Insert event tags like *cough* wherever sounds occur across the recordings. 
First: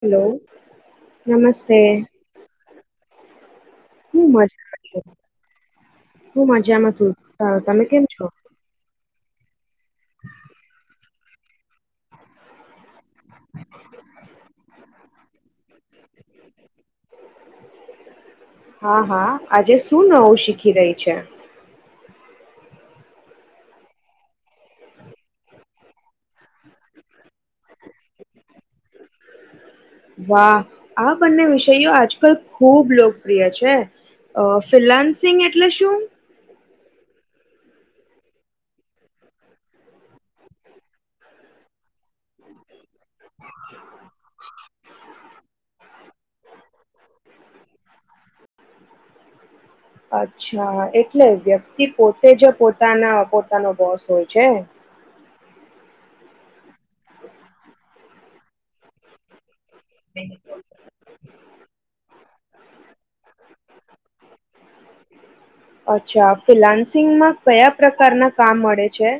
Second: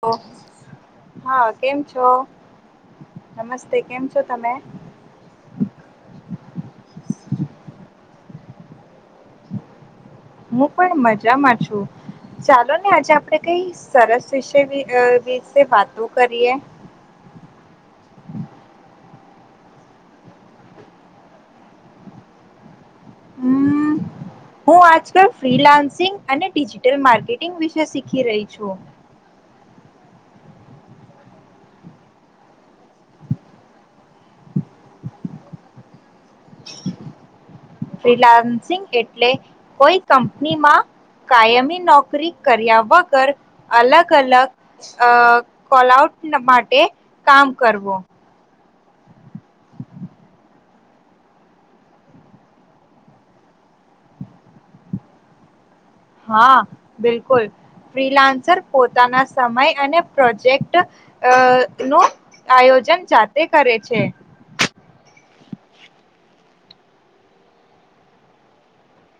Hello હા નમસ્તે કેમ છો નમસ્તે કેમ છો હું તમે મજામાં હું મજામાં છુ તમે કેમ છો હું પણ મજામાં છું ચાલો ને આજે આપણેે કંઈ સરસ વિષય વિઅ વિશે વાતો કરીએ હા હા આજે શું નવું શીખી રહી છે? હમ હું આજકાલ ફ્રીલાન્સિંગ અને ડિજિટલ માર્કેટિંગ વિશે શીખી રહી છું વાહ! આવા બંને વિષયો આજકાલ ખુબ લોકપ્રિય છે. ફિલાન્સિંગ એટલે શું? ફિલાયન્સિંગ એટલે કોઈ કંપનીમાં કાયમી નોક કરી કર્યા વગર અલગ અલગ અ કોલ આઉટ ના માટે કામ કરવો અચ્છા એટલે વ્યક્તિ પોતે જ પોતાના પોતાનો બોસ હોય છે હા બિલકુલ ફ્રીલાન્સર પોતાના સમય અને પ્રોજેક્ટ નું આયોજન જાતે કરે છે. અચ્છા ફિનાન્સિંગમાં કયા પ્રકારના કામ મળે છે.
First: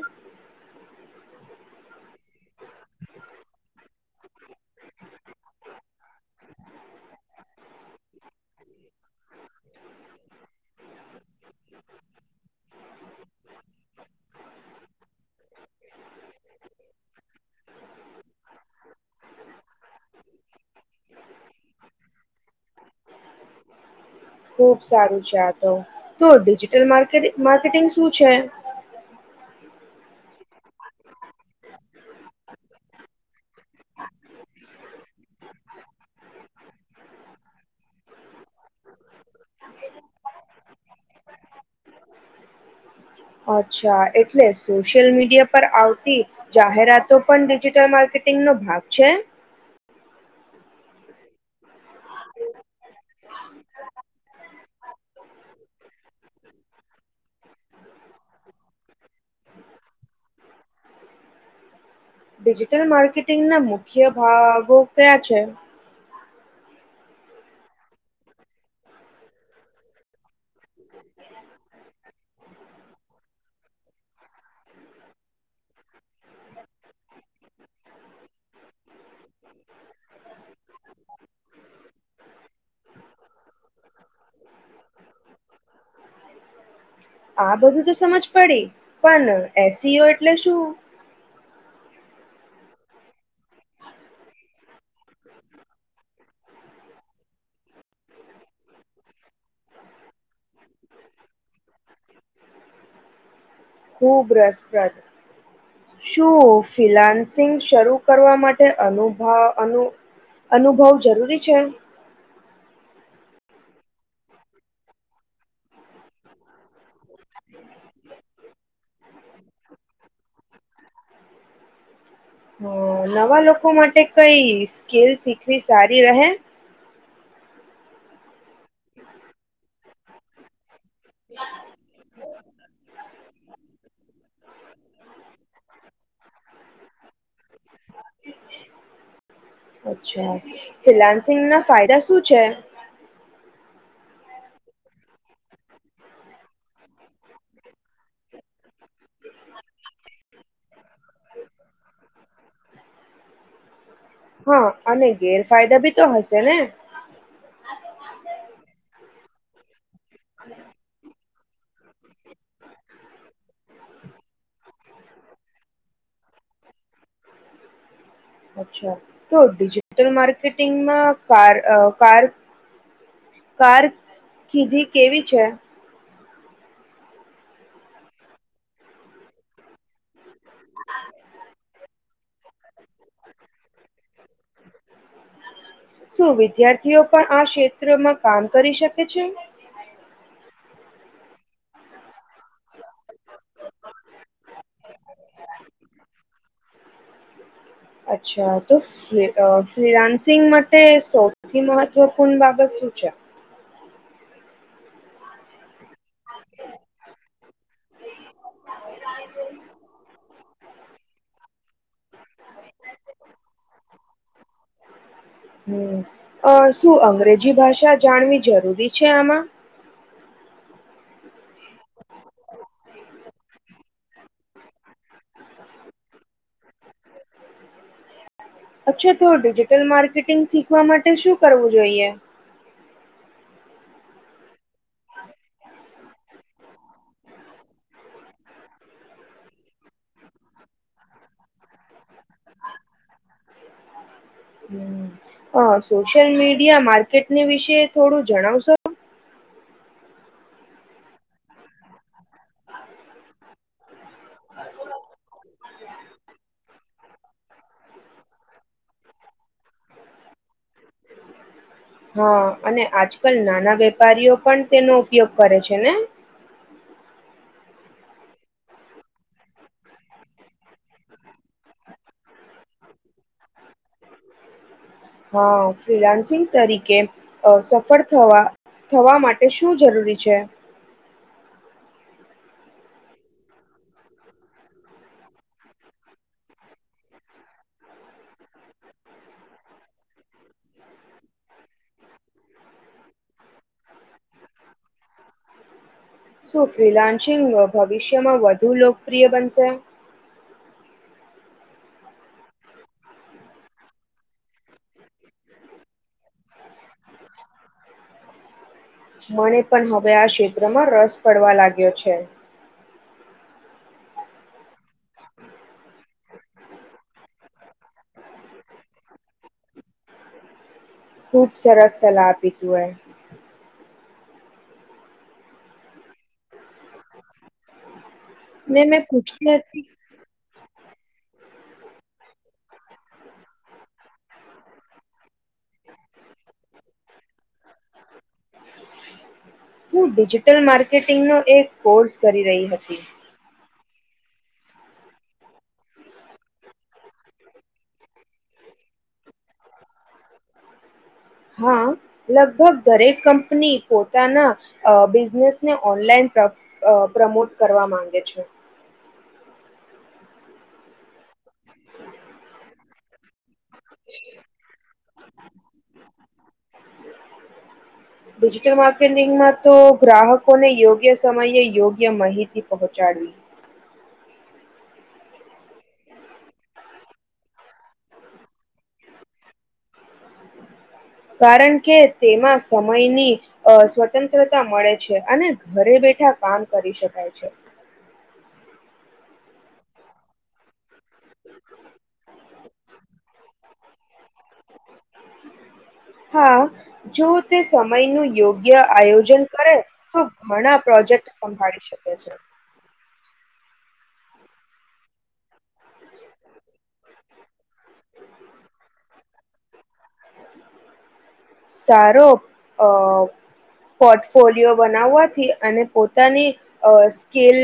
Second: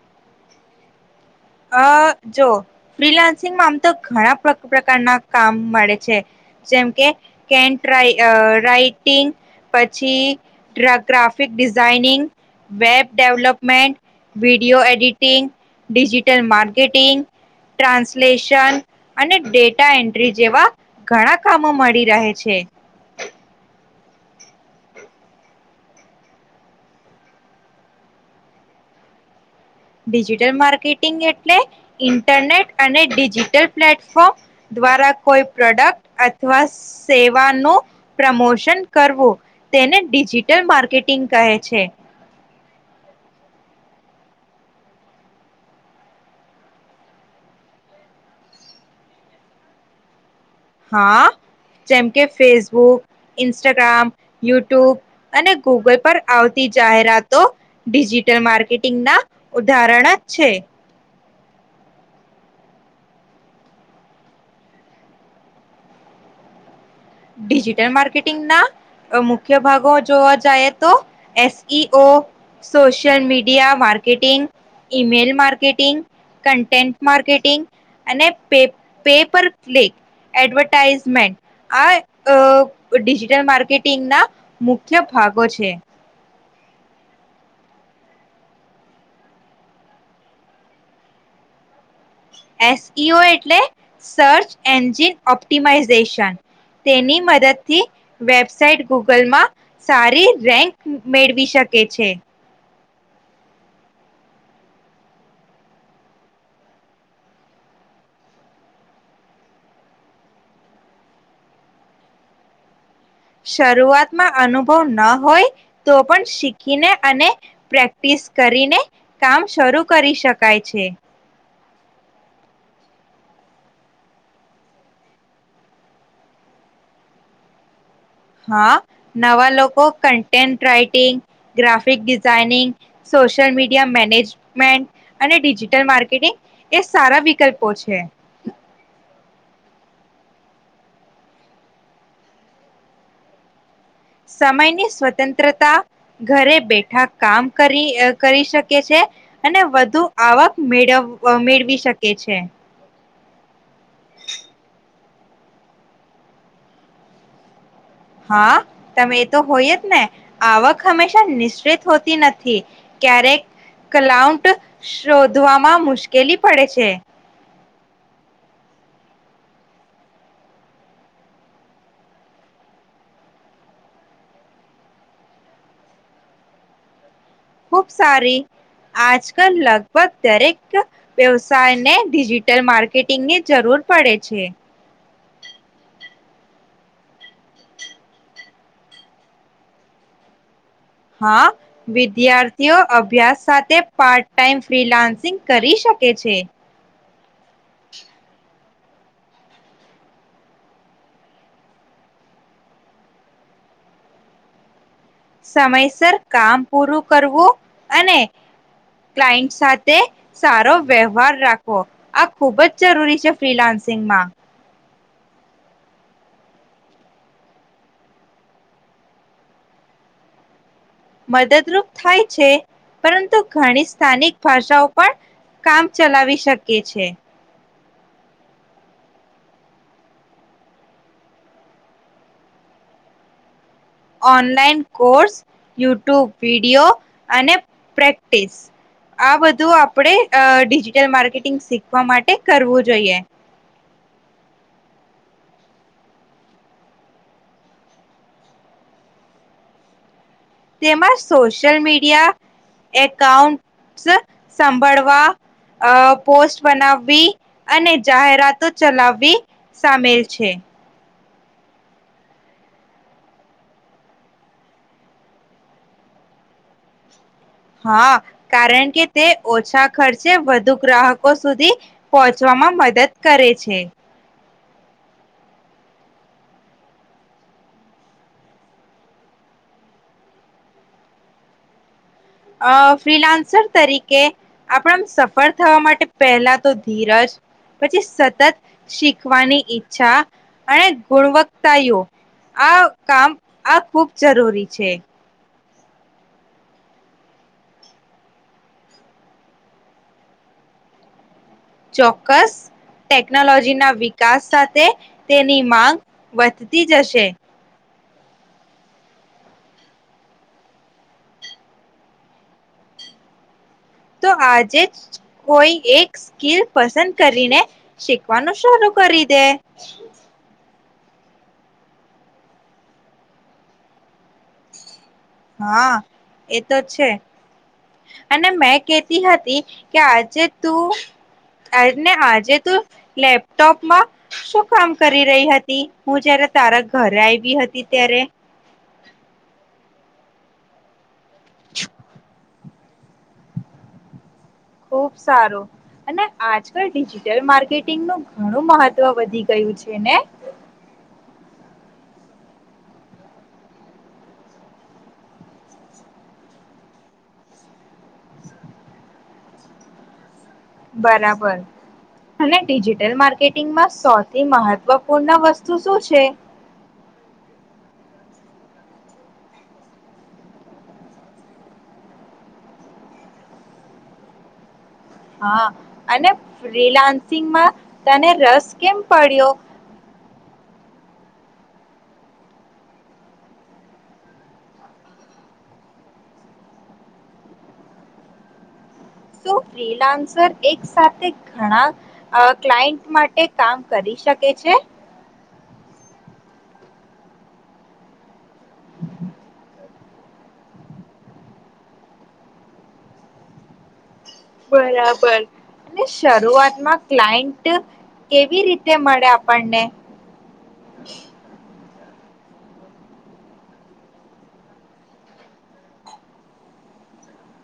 હ જો. રિલાયન્સિ મામ. તો ઘણા પ્રકારના કામ મળે છે જેમ કે કે રાઈટિંગ પછી ડ્રગ્રાફ. ફિક ડિઝાઇનિંગ વેબ ડેવલપમેન્ટ વ video editing. Digital marketing, translation અને ડેટા એન્ટ્રી જેવા ઘણા કામો મળી રહે છે. ખુબ સારું છે આ તો તો ડિજિટલ માર્કે માર્કેટિંગ શું છે? ડિજિટલ માર્કેટિંગ એટલે ઇન્ટરનેટ અને ડિજિટલ પ્લેટફોર્મ દ્વારા કોઈ પ્રોડક્ટ અથવા સેવાનું પ્રમોશન કરવું, તેને ડિજિટલ માર્કેટિંગ કહે છે. અચ્છા એટલે સોશિયલ મીડિયા પર આવતી જાહેરાતો પણ ડિજિટલ માર્કેટિંગનો ભાગ છે? હા, જેમ કે ફેસબુક, ઇન્સ્ટાગ્રામ, યુટ્યુબ અને ગૂગલ પર આવતી જાહેરાતો ડિજિટલ માર્કેટિંગના ઉદાહરણ જ છે. ડિજિટલ માર્કેટિંગના મુખ્ય ભાગો કયા છે? ડિજિટલ માર્કેટિંગના મુખ્ય ભાગો જોવા જાયે તો S E O social media marketing, email marketing, content marketing અને પે પેપર ક્લિક એડવર્ટાાઈઝમેન્ટ આ અ ગ ડિજિટલ માર્કેટિંગના મુખ્ય ભાગો છે. આ બધું તો સમજ પડી પણ એસ ઈ ઓ એટલે શું? એસ ઇ ઓ એટલે સર્ચ એન્ જિન ઓપ્ટિમાાઈઝેશન. તેની મદદથી વેબસાઇટ ગૂગલમાં સારી રેન્ક મેળવી શકે છે. ખૂબ રસપ્રદ, શું ફ્રિલાન્સિંગ શરૂ કરવા માટે અનુભા અનુ અનુભવ જરૂરી છે? શરૂઆતમાં અનુભવ ન હોય તો પણ શીખીને અને પ્રેક્ટિસ કરીને કામ શરૂ કરી શકાય છે. હં નવા લોકો માટે કંઈ સ્કીલ શીખવી સારી રહે? હા, નવા લોકો content writing graphic designing social media management અને ડિજિટલ માર્કેટિંગ એ સારા વિકલ્પો છે. અચ્છા ફિલાન્સિંગ ના ફાયદા શું છે. સમયની સ્વતંત્રતા ઘરે બેઠા કામ કરી કરી શકે છે અને વધુ આવક મેળવ મેળવી શકે છે. હા અને ગેરફાયદા ભી તો હશે ને. હા તમે એ તો હોઈ તા ને. આવક હંમેશા શિત હોતી નથી ક્યારેક કલાઉન્ટ શોધવામાં મુશ્કેલી પડે છે. અચ્છા તો ડિજિટલ માર્કેટિંગમાં કાર અ કાર કાર કીધી કેવી છે. ખુબ સારી આજ કલ લગભગ દરેક વ્યવસાયને ડિજિટલ માર્કેટિંગની જરૂર પડે છે. શું વિદ્યાર્થીઓ પણ આ ક્ષેત્રમાં કામ કરી શકે છે. હા વિદ્યાર્થીઓ અભ્યાસ સાથે પાર્ટ ટાઈમ ફ્રીલાાન્સિંગ કરી શકે છે. અચ્છા. તો ફી ફિલાન્સિંગ માટે સૌથી મહત્વપૂર્ણ બાબત શું છે. સમયસર કામ પૂરું કરવું અને, ક્લાયન્ટ સાથે સારો વ્યવહાર રાખવો આ ખુબ જ જરૂરી છે ફ્રીલાન્સિંગમાં. હમ્મ અ શું અંગ્રેજી ભાષા જાણવી જરૂરી છે. આમાં મદદરૂપ થાય છે પરંતુ ઘણી સ્થાનિક ભાષાઓ પણ કામ ચલાવી શકે છે. અચ્છા તો ડિજિટલ માર્કેટિંગ શીખવા માટે શું કરવું જોઈએ. ઓનલાઈન કોર્સ યુટ્યુબ વિડીયો અને પ્રેક્ટિસ આ બધું આપણે અ ડિજિટલ માર્કેટિંગ શીખવા માટે કરવું જોઈએ. આ સોશિયલ મીડિયા માર્કેટની વિશે થોડું જણાવશો. તેમાં સોશિયલ મીડિયા. એકાઉન્ટસ સંભાળવા. અ પોસ્ટ બનાવવી અને જાહેરાતો ચલાવવી સામેલ છે. હા અને આજકાલ નાના વેપારીઓ પણ તેનો ઉપયોગ કરે છે ને હા કારણ કે તે ઓછા ખર્ચે વધુ ગ્રાહકો સુધી પહોંચવામાં મદદ કરે છે. હા ફિલાન્સિંગ તરીકે અ સફળ થવા થવા માટે શું જરૂરી છે. અ ફ્રીલાન્સર તરીકે આપણા સફળ થવા માટે પહેલા તો ધીરજ પછી સતત શીખવાની ઈચ્છા અને ગુણવત્તાયો આ કામ આ ખૂબ જરૂરી છે. શું ફ્રીલાસિન્ગ ભવિષ્યમાં વધુ લોકપ્રિય બનશે. ચોક્કસ ટેકનોલોજી ના વિકાસ સાથે. તેની માંગ. વધતી જશે. મને પણ હવે આ ક્ષેત્રમાં રસ પડવા લાગ્યો છે. તો આજે જ કોઈ એક સ્કીિલ પસંદ કરીને શીખવાનું શરૂ કરી દે. ખૂબ સરસ સલાહ પી તું એ. હા એતો છે. અને મેં કેતી હતી કે આજે. તુ આજને આજે તું લેપટોપમાં શું કામ કરી રહી હતી હું જય્યારે તારા ઘરે આવી હતી ત્યારે. હું ડિજિટલ માર્કેટ એક કોર્સ કરી રહી હતી. હમ્મ. ખુબ સારું અને આજકાલ ડિજિટલ માર્કેટિંગનું ઘણું મહત્વ વધી ગયું છે ને. હા લગભગ દરેક કંપની પોતાના અ બિઝનેસને ઓનલાઈન અ પ્રમોટ કરવા માંગે છે. બરાબર અને ડિજિટલ માર્કેટ માં સૌથી મહત્વપૂર્ણ વસ્તુ શું છે? ડિજિટલ માર્કેટિંગમાં તો ગ્રાહકોને યોગ્ય સમયે યોગ્ય માહિતી પહોંચાડવી. હા અને ફ્રીલાન્સિંગમાં તને રસ કેમ પડ્યો? કારણ કે તેમાં સમયની અ સ્વતંત્રતા મળે છે અને ઘરે બેઠા કામ કરી શકાય છે. શું ફ્રીલાન્સર એક સાથે ઘણા અ ક્લાયન્ટ માટે કામ કરી શકે છે? હા જો તે સમય નુ યોગ્ ય આયોજન કરે હા તો ઘણા પ્રોજેક્ટ સંભાળી શકે છે. બરાબર અને શરૂઆતમાં ક્લાયન્ટ કેવી રીતે મળે આપણને? સારો અ પોર્ટફોલિયો બનાવવાથી અને પોતાની અ સ્કીલ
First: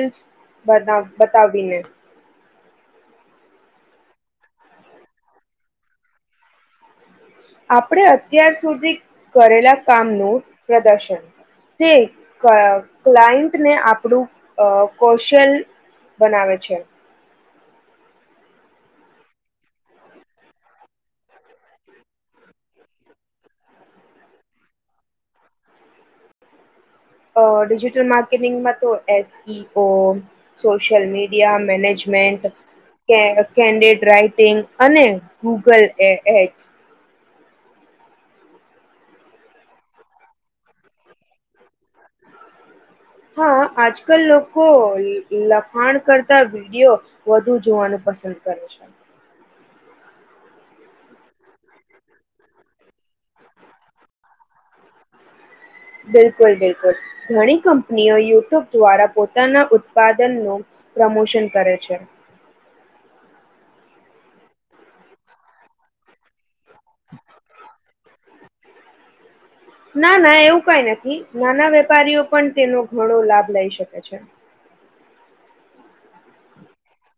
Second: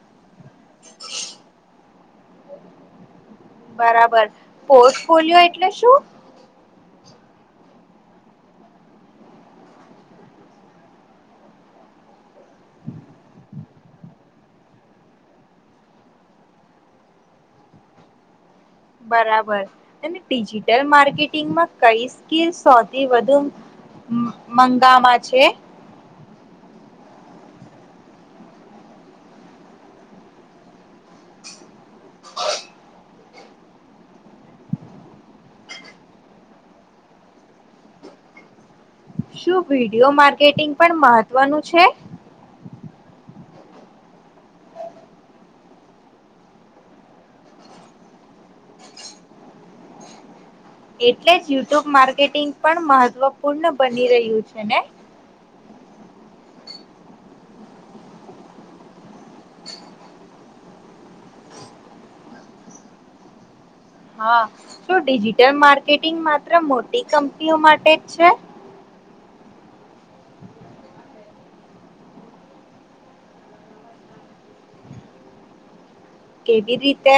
બના બતાવીને. બરાબર, પોર્ટ પોલિયો એટલે શું? આપણે અત્યાર સુધી કરેલા કામનું પ્રદર્શન, તે ક્લાયન્ટને આપણું અ કૌશલ બનાવે છે. બરાબર, અને ડિજિટલ માર્કેટિંગમાં કઈ સ્કીલ સૌથી વધુ મંગામાં છે? ડિજિટલ માર્કેટિંગ માં તો S E O, social media management. Content writing, અને ગૂગલ એ એચ. શું વિડિયો માર્કેટિંગ પણ મહત્વનું છે? હા આજ કલ લોકો લ લખાણ કરતા વિડિયો, વધુ જોવાનું પસંદ કરે છે. એટલે જ યુટ્યુબ માર્કેટિંગ પણ મહત્વપૂર્ણ બની રહ્યું છે ને. બિલકુલ બિલકુલ, ઘણી કંપનીઓ યુટ્યુબ દ્વારા પોતાના ઉત્પાદનનો પ્રમોશન કરે છે. હા, શું ડિજિટલ માર્કેટિંગ માત્ર મોટી કંપનીઓ માટે જ છે? ના ના એવું કઈ નથી નાના વેપારીઓ પણ તેનો ઘણો લાભ લઈ શકે છે. કેવી રીતે?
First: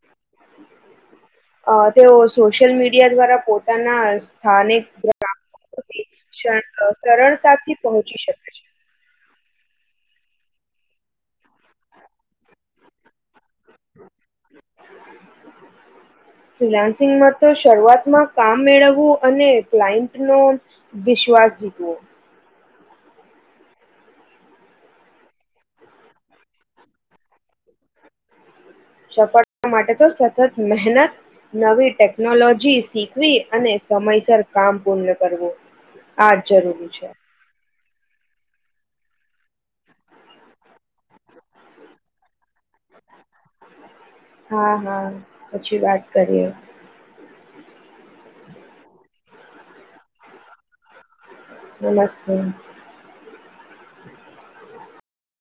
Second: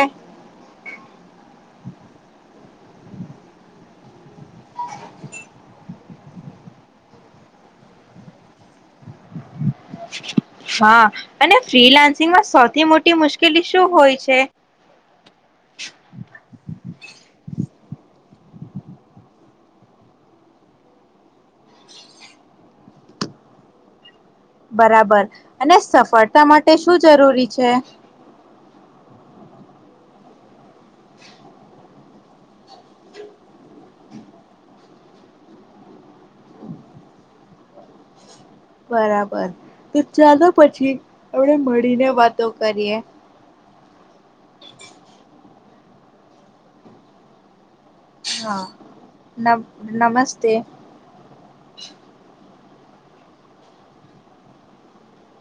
અ તેઓ સોશિયલ મીડિયા દ્વારા પોતાના સ્થાનિક ગ સરળતાથી પહોંચી શકે છે. હા અને ફ્રીલાન્સ માં સૌથી મોટી મુશ્કેલી શું હોય છે? ફ્રીલાન્સિંગમાં તો શરૂઆતમાં કામ મેળવવું અને ક્લાયન્ટ નો વિશ્વાસ જીતવો. બરાબર. અને સફળતા માટે તે શું જરૂરી છે? સફળતા માટે તો સતત મહેનત, નવી ટેક ટેકનોલોજી શીખવી અને સમયસર કામ પૂર્ણ કરવું, આ જ જરૂરી છે. બરાબર, તો ચાલો પછી આપણે મળીને વાતો કરીએ. હા હા. પછી વાત કરીએ. હા નમ નમસ્તે. નમસ્તે. *inaudible*